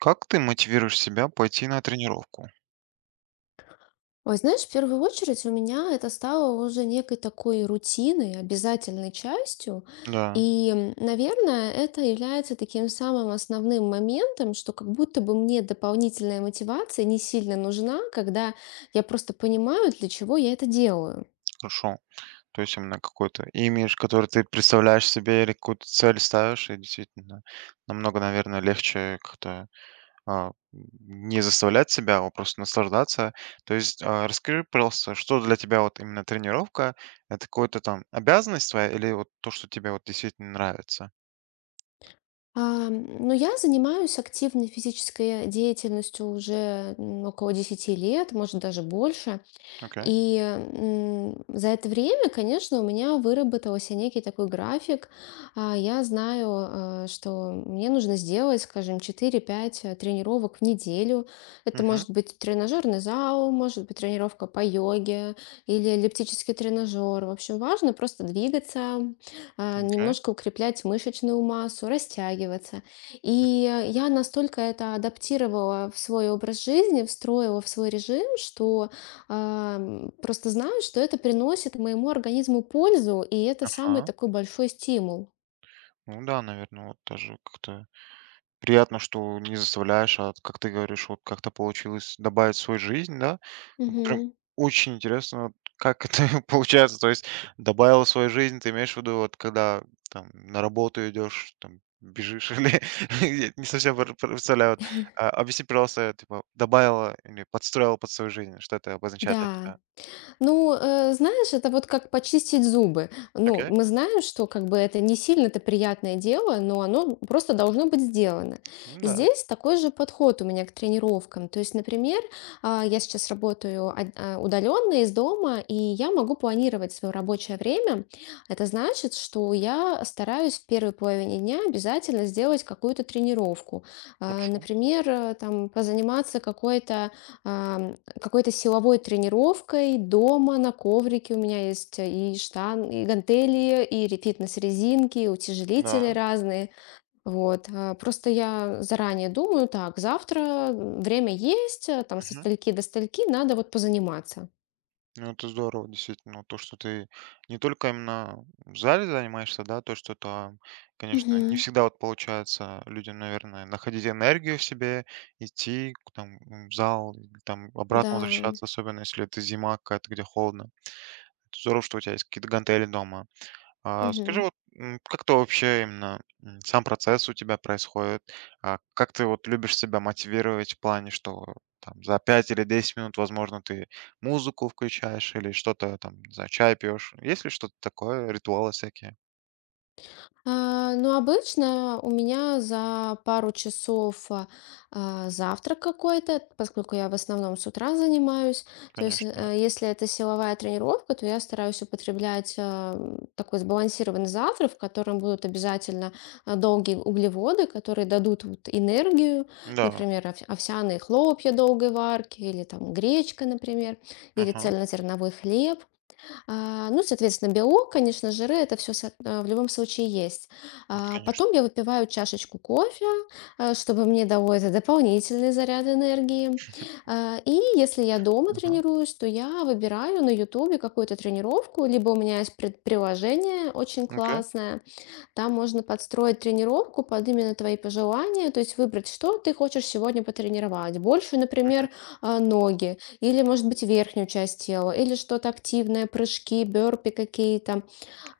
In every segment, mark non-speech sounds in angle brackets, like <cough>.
Как ты мотивируешь себя пойти на тренировку? Ой, знаешь, в первую очередь у меня это стало уже некой такой рутиной, обязательной частью. Да, Наверное, это является таким самым основным моментом, что как будто бы мне дополнительная мотивация не сильно нужна, когда я просто понимаю, для чего я это делаю. хорошо. То есть именно какой-то имидж, который ты представляешь себе или какую-то цель ставишь, и действительно намного, наверное, легче как-то не заставлять себя, а вот просто наслаждаться. То есть расскажи, пожалуйста, что для тебя вот именно тренировка? Это какая-то там обязанность твоя или вот то, что тебе вот действительно нравится? Но я занимаюсь активной физической деятельностью уже около 10 лет, может даже больше. Окей. За это время, конечно, у меня выработался некий такой график. Я знаю, что мне нужно сделать, скажем, четыре-пять тренировок в неделю. Это Мгм. может быть тренажерный зал, может быть тренировка по йоге или эллиптический тренажер. В общем, важно просто двигаться, Окей. немножко укреплять мышечную массу, растягиваться. Я настолько это адаптировала в свой образ жизни, встроила в свой режим, что просто знаю, что это приносит моему организму пользу, и это самый Ага. такой большой стимул. Ну да, наверное, вот тоже как-то приятно, что не заставляешь, а как ты говоришь, вот как-то получилось добавить в свою жизнь, да. Вот прям Мгм. очень интересно, вот как это <laughs> получается. То есть добавил в свою жизнь, ты имеешь в виду, вот когда там на работу идешь, там бежишь <laughs> или я не совсем представляю. Вот, объясни, пожалуйста, типа добавила или подстроила под свою жизнь, что это обозначает для Да. тебя? Ну, знаешь, это вот как почистить зубы. Ну, Окей, мы знаем, что как бы это не сильно-то приятное дело, но оно просто должно быть сделано. ну И да, здесь такой же подход у меня к тренировкам. То есть, например, я сейчас работаю удаленно из дома, и я могу планировать свое рабочее время. Это значит, что я стараюсь в первой половине дня обязательно сделать какую-то тренировку. Хорошо, Например, там позаниматься какой-то силовой тренировкой дома на коврике. У меня есть и штан и гантели, и фитнес-резинки, и да. утяжелители разные. Вот. Просто я заранее думаю, так, завтра время есть, там со стальки до стальки надо вот позаниматься. Ну, это здорово, действительно, вот то, что ты не только именно в зале занимаешься, да, то, что там, конечно, не Мгм. всегда вот получается людям, наверное, находить энергию в себе, идти в зал, или там обратно Да. возвращаться, особенно если это зима какая-то, где холодно. Это здорово, что у тебя есть какие-то гантели дома. А скажи, Мгм. вот, как ты вообще именно сам процесс у тебя происходит? А как ты вот любишь себя мотивировать в плане, что там за 5 или 10 минут, возможно, ты музыку включаешь или что-то там, не знаю, чай пьешь? Есть ли что-то такое, ритуалы всякие? Ну, обычно у меня за пару часов завтрак какой-то, поскольку я в основном с утра занимаюсь. То есть, Конечно, да. Если это силовая тренировка, то я стараюсь употреблять такой сбалансированный завтрак, в котором будут обязательно долгие углеводы, которые дадут вот энергию, Да. например, овсяные хлопья долгой варки, или там гречка, например, или Ага, цельнозерновой хлеб. Ну, соответственно, белок, конечно, жиры — это все в любом случае есть. Конечно. Потом я выпиваю чашечку кофе, чтобы мне дало это дополнительный заряд энергии. И если я дома Ага. тренируюсь, то я выбираю на "Ютубе" какую-то тренировку, либо у меня есть пред приложение очень Окей, классное, там можно подстроить тренировку под именно твои пожелания, то есть выбрать, что ты хочешь сегодня потренировать. Больше, например, ноги, или, может быть, верхнюю часть тела, или что-то активное, прыжки, бёрпи какие-то.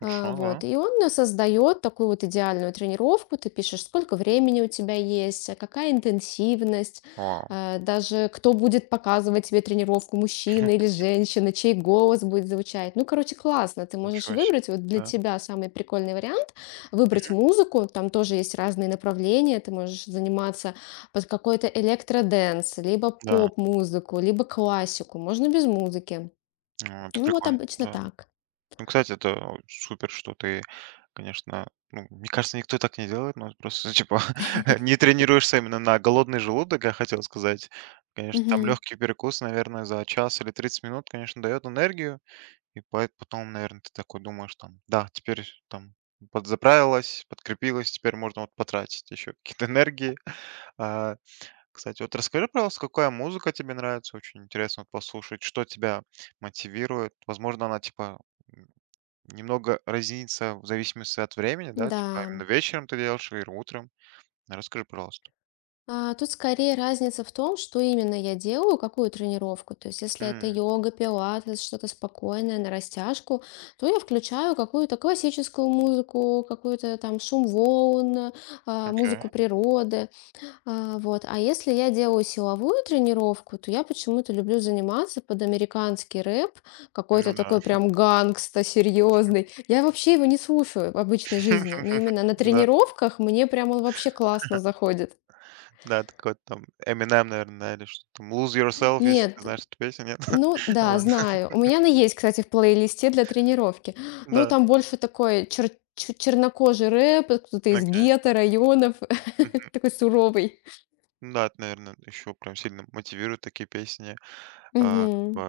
Да. Вот. И он создает такую вот идеальную тренировку. Ты пишешь, сколько времени у тебя есть, а какая интенсивность, Вау, даже кто будет показывать тебе тренировку, мужчина <laughs> или женщина, чей голос будет звучать. Ну, короче, классно. Ты можешь ничего себе. выбрать вот для Да, тебя самый прикольный вариант, выбрать музыку. Там тоже есть разные направления. Ты можешь заниматься под какой-то электроденс, либо да. поп-музыку, либо классику. Можно без музыки. Ну, это Ну, вот прикольно, обычно да. так. Ну, кстати, это супер, что ты, конечно, ну, мне кажется, никто так не делает, но просто, <laughs> типа, <laughs> <laughs> не тренируешься именно на голодный желудок, я хотел сказать. Конечно, там Мгм. легкий перекус, наверное, за час или 30 минут, конечно, дает энергию, и поэт потом, наверное, ты такой думаешь, там, да, теперь там подзаправилась, подкрепилась, теперь можно вот потратить еще какие-то энергии. А, Кстати, вот расскажи, пожалуйста, какая музыка тебе нравится, очень интересно вот послушать, что тебя мотивирует, возможно, она, типа, немного разнится в зависимости от времени, да? Типа Да. именно вечером ты делаешь или утром? Расскажи, пожалуйста. Тут скорее разница в том, что именно я делаю, какую тренировку. То есть, если это М, йога, пилатес, что-то спокойное на растяжку, то я включаю какую-то классическую музыку, какую-то там шум волн, окей. музыку природы. Вот. А если я делаю силовую тренировку, то я почему-то люблю заниматься под американский рэп, Ну какой-то да. такой прям гангста серьезный. Я вообще его не слушаю в обычной жизни, но <laughs> именно на Да, тренировках мне прям он вообще классно заходит. да, такой вот там Eminem, наверное, да, или что там Lose Yourself, если ты Нет. знаешь эту песню, нет? Ну <laughs> да, Ладно. знаю. У меня она есть, кстати, в плейлисте для тренировки. Но Да, там больше такой чернокожий рэп, кто-то из окей. гетто районов, <laughs> такой суровый. Ну да, это, наверное, еще прям сильно мотивирует такие песни. Как бы, Мгм.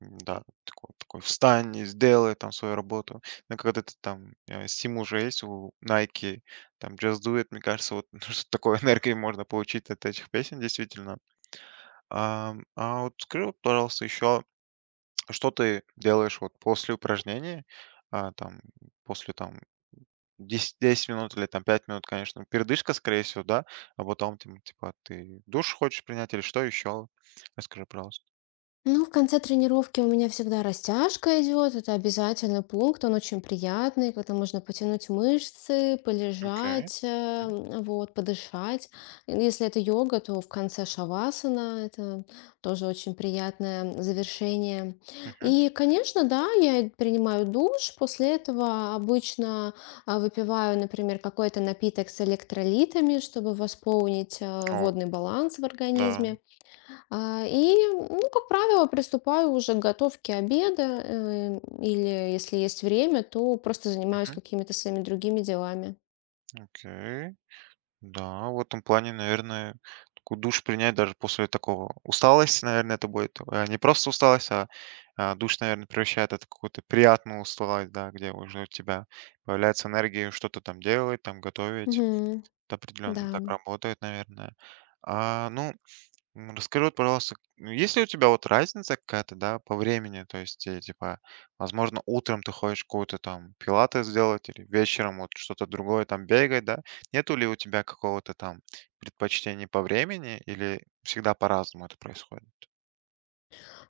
да, такой, такой встань и сделай там свою работу. Но когда ты там стимул уже есть у Nike, там Just Do It, мне кажется, вот <laughs> что такой энергии можно получить от этих песен, действительно. А вот скажи, вот, пожалуйста, еще, что ты делаешь вот после упражнений, а, там, после там десять 10 минут или там 5 минут, конечно, передышка, скорее всего, да? А потом там, типа, ты душ хочешь принять или что еще? Расскажи, пожалуйста. Ну, в конце тренировки у меня всегда растяжка идет, это обязательный пункт, он очень приятный, когда можно потянуть мышцы, Окей. полежать, Мгм. вот, подышать. Если это йога, то в конце шавасана, это тоже очень приятное завершение. Мгм. И, конечно, да, я принимаю душ, после этого обычно выпиваю, например, какой-то напиток с электролитами, чтобы восполнить О, водный баланс в да. организме. И, ну, как правило, приступаю уже к готовке обеда, или если есть время, то просто занимаюсь Мгм. какими-то своими другими делами. Окей. Да, в этом плане, наверное, такой душ принять даже после такого усталости, наверное, это будет. Не просто усталость, душ, наверное, превращает это в какую-то приятную усталость, да, где уже у тебя появляется энергия что-то там делать, там готовить. Мгм. Это Да. определенно так работает, наверное. Ну, расскажи, вот, пожалуйста, ну, есть ли у тебя вот разница какая-то, да, по времени? То есть, типа, возможно, утром ты ходишь какую-то там пилаты сделать или вечером вот что-то другое там бегать, да? Нету ли у тебя какого-то там предпочтения по времени или всегда по-разному это происходит?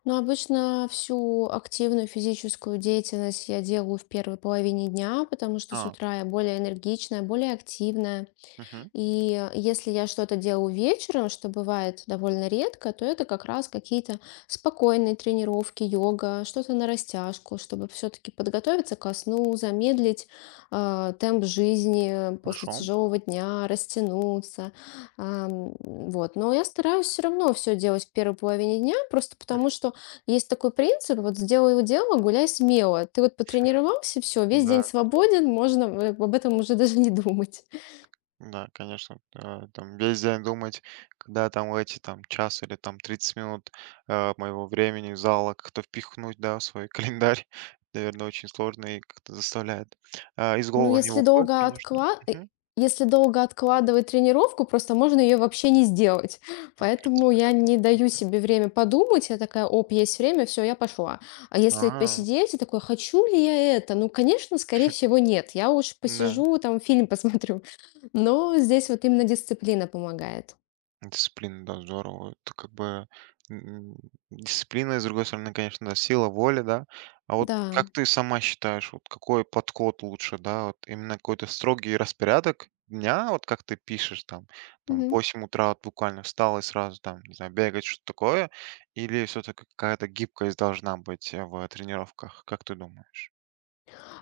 Но обычно всю активную физическую деятельность я делаю в первой половине дня, потому что с А, утра я более энергичная, более активная. Мгм, И если я что-то делаю вечером, что бывает довольно редко, то это как раз какие-то спокойные тренировки, йога, что-то на растяжку, чтобы все-таки подготовиться ко сну, замедлить темп жизни после хорошо. тяжелого дня, растянуться. Вот. Но я стараюсь все равно все делать в первой половине дня, просто потому Мгм. что есть такой принцип, вот сделай его дело, гуляй смело. Ты вот потренировался, все, весь день Да. свободен, можно об этом уже даже не думать. Да, конечно, там весь день думать, когда там в эти там час или там 30 минут моего времени в зала как-то впихнуть, да, в свой календарь, <laughs> наверное, очень сложно и как-то заставляет. Из Ну, головы не если выходит, долго конечно. откла э, Мгм. если долго откладывать тренировку, просто можно ее вообще не сделать. <laughs> Ну, в Поэтому принципе, да. я не даю себе время подумать. Я такая: "Оп, есть время, все, я пошла". А если А, посидеть, я такой: "Хочу ли я это?" Ну, конечно, скорее всего, нет. Я уж да. посижу, там фильм <laughs> посмотрю. Но здесь вот именно дисциплина помогает. Дисциплина, да, здорово. Это как бы м, дисциплина, и, с другой стороны, конечно, да, сила воли, да. А вот Да. как ты сама считаешь, вот какой подход лучше, да, вот именно какой-то строгий распорядок дня, вот как ты пишешь там, там в 8 утра вот буквально встал и сразу там, не знаю, бегать, что-то такое, или все-таки какая-то гибкость должна быть в тренировках, как ты думаешь?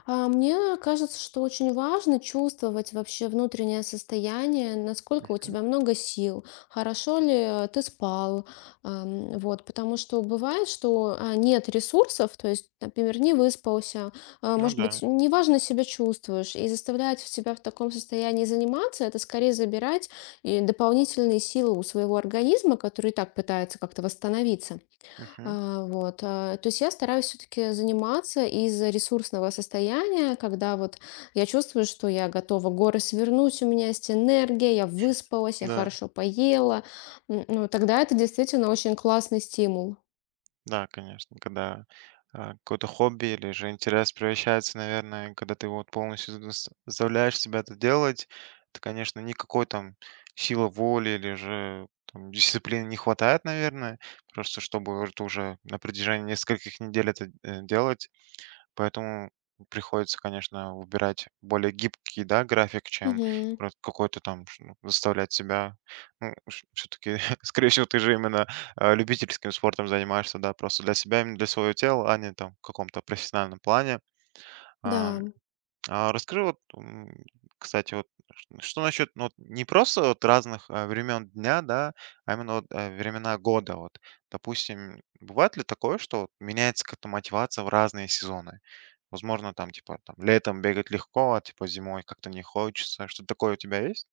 Мне кажется, что очень важно чувствовать вообще внутреннее состояние, насколько у М, тебя много сил, хорошо ли ты спал, вот, потому что бывает, что нет ресурсов, то есть, например, не выспался, Ну может да, быть, неважно себя чувствуешь, и заставлять себя в таком состоянии заниматься, это скорее забирать и дополнительные силы у своего организма, который и так пытается как-то восстановиться. мгм, Вот. То есть я стараюсь все-таки заниматься из ресурсного состояния, когда вот я чувствую, что я готова горы свернуть, у меня есть энергия, я выспалась, я да. хорошо поела. Ну, тогда это действительно очень классный стимул. Да, конечно, когда, какое-то хобби или же интерес превращается, наверное, когда ты вот полностью задас заставляешь себя это делать, то, конечно, никакой там силы воли или же там дисциплины не хватает, наверное, просто чтобы вот уже на протяжении нескольких недель это, делать. Поэтому приходится, конечно, выбирать более гибкий, да, график, чем Мгм. Ну, заставлять себя. Ну, все-таки, <laughs> скорее всего, ты же именно любительским спортом занимаешься, да, просто для себя, именно для своего тела, а не там в каком-то профессиональном плане. Да. А, а расскажи вот, кстати, вот что насчет ну, вот не просто вот разных времен дня, да, а именно вот, времена года. Вот, допустим, бывает ли такое, что вот меняется как-то мотивация в разные сезоны? Возможно, там, типа, там летом бегать легко, а, типа, зимой как-то не хочется. Что-то такое у тебя есть?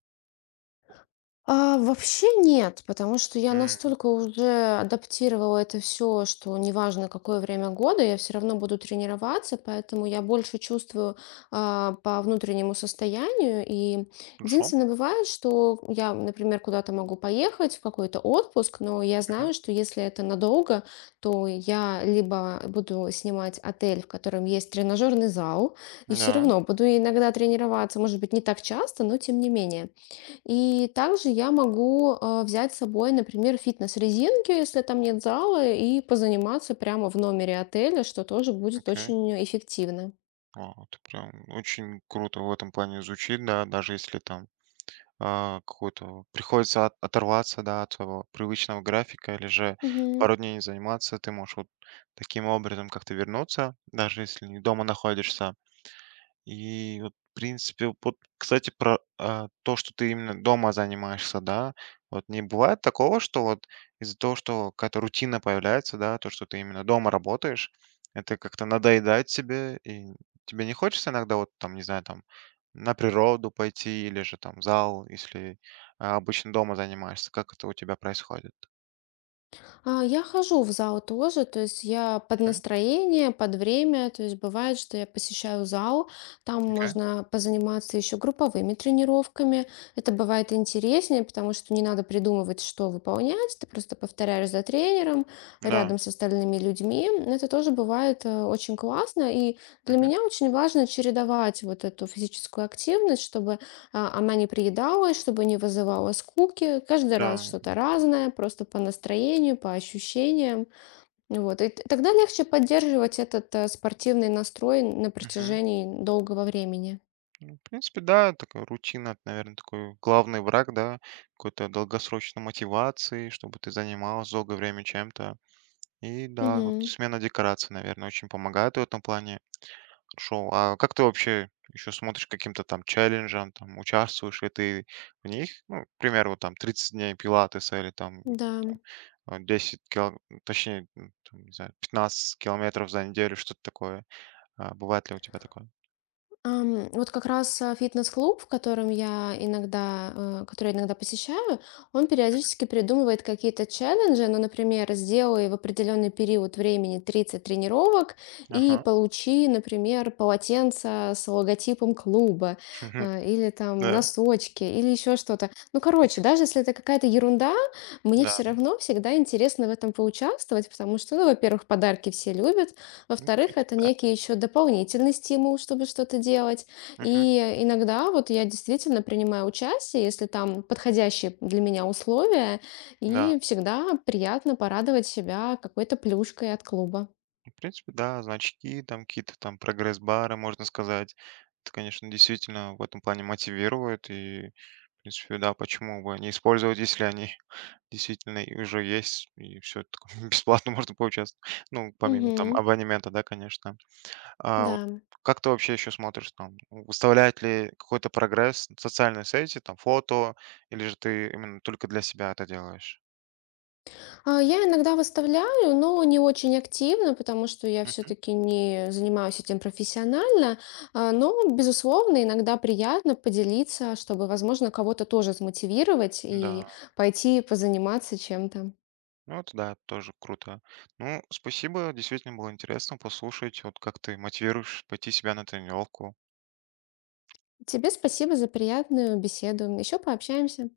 Вообще нет, потому что я М, настолько уже адаптировала это все, что неважно какое время года, я все равно буду тренироваться, поэтому я больше чувствую по внутреннему состоянию. И Хорошо. единственное бывает, что я, например, куда-то могу поехать в какой-то отпуск, но я Мгм. знаю, что если это надолго, то я либо буду снимать отель, в котором есть тренажерный зал, и все Да, равно буду иногда тренироваться, может быть, не так часто, но тем не менее. И также я могу, взять с собой, например, фитнес-резинки, если там нет зала, и позаниматься прямо в номере отеля, что тоже будет окей. очень эффективно. Это прям очень круто в этом плане звучит, да, даже если там какой-то приходится оторваться, да, от своего привычного графика или же Мгм. пару дней не заниматься, ты можешь вот таким образом как-то вернуться, даже если не дома находишься. И вот, в принципе, вот, кстати, про то, что ты именно дома занимаешься, да, вот не бывает такого, что вот из-за того, что какая-то рутина появляется, да, то, что ты именно дома работаешь, это как-то надоедает тебе, и тебе не хочется иногда вот там, не знаю, там на природу пойти или же там в зал, если обычно дома занимаешься, как это у тебя происходит? Я хожу в зал тоже, то есть я под Мгм. настроение, под время, то есть бывает, что я посещаю зал, там Окей. можно позаниматься еще групповыми тренировками. Это бывает интереснее, потому что не надо придумывать, что выполнять, ты просто повторяешь за тренером, Да. рядом с остальными людьми. Это тоже бывает очень классно, и для Мгм. меня очень важно чередовать вот эту физическую активность, чтобы она не приедалась, чтобы не вызывала скуки. Каждый раз Да. что-то разное, просто по настроению, по ощущениям. Вот. И тогда легче поддерживать этот спортивный настрой на Мгм. протяжении долгого времени. Ну, в принципе, да, такая рутина, наверное, такой главный враг, да, какой-то долгосрочной мотивации, чтобы ты занималась долгое время чем-то. И да, вот Мгм. смена декораций, наверное, очень помогает в этом плане. Хорошо. А как ты вообще еще смотришь к каким-то там челленджам, там, участвуешь ли ты в них? Ну, к примеру, вот там, 30 дней пилатеса или там Да. 10 точнее, там, не знаю, 15 километров за неделю, что-то такое. Бывает ли у тебя такое? Вот как раз, фитнес-клуб, в котором я иногда, э, который я иногда посещаю, он периодически придумывает какие-то челленджи. Ну, например, сделай в определенный период времени 30 тренировок и Ага. получи, например, полотенце с логотипом клуба, <laughs> или там Да, носочки, или еще что-то. Ну, короче, даже если это какая-то ерунда, мне да. все равно всегда интересно в этом поучаствовать, потому что, ну, во-первых, подарки все любят, Ну, в во-вторых, принципе, это да. некий еще дополнительный стимул, чтобы что-то делать. Мгм. И иногда вот я действительно принимаю участие, если там подходящие для меня условия, Да, и всегда приятно порадовать себя какой-то плюшкой от клуба. ну, в принципе, да, значки, там какие-то там прогресс-бары, можно сказать. Это, конечно, действительно в этом плане мотивирует. И, в принципе, да, почему бы не использовать, если они <laughs> действительно и уже есть, и все это <laughs> бесплатно можно получать. Ну, помимо там Мгм. абонемента, да, конечно. А вот Да. как ты вообще еще смотришь там? Выставляет ли какой-то прогресс в социальной сети, там, фото, или же ты именно только для себя это делаешь? Я иногда выставляю, но не очень активно, потому что я Мгм. все-таки не занимаюсь этим профессионально. Но, безусловно, иногда приятно поделиться, чтобы, возможно, кого-то тоже смотивировать и Да. пойти позаниматься чем-то. Ну, это да, тоже круто. Ну, спасибо, действительно было интересно послушать, вот как ты мотивируешь пойти себя на тренировку. Тебе спасибо за приятную беседу. Еще пообщаемся.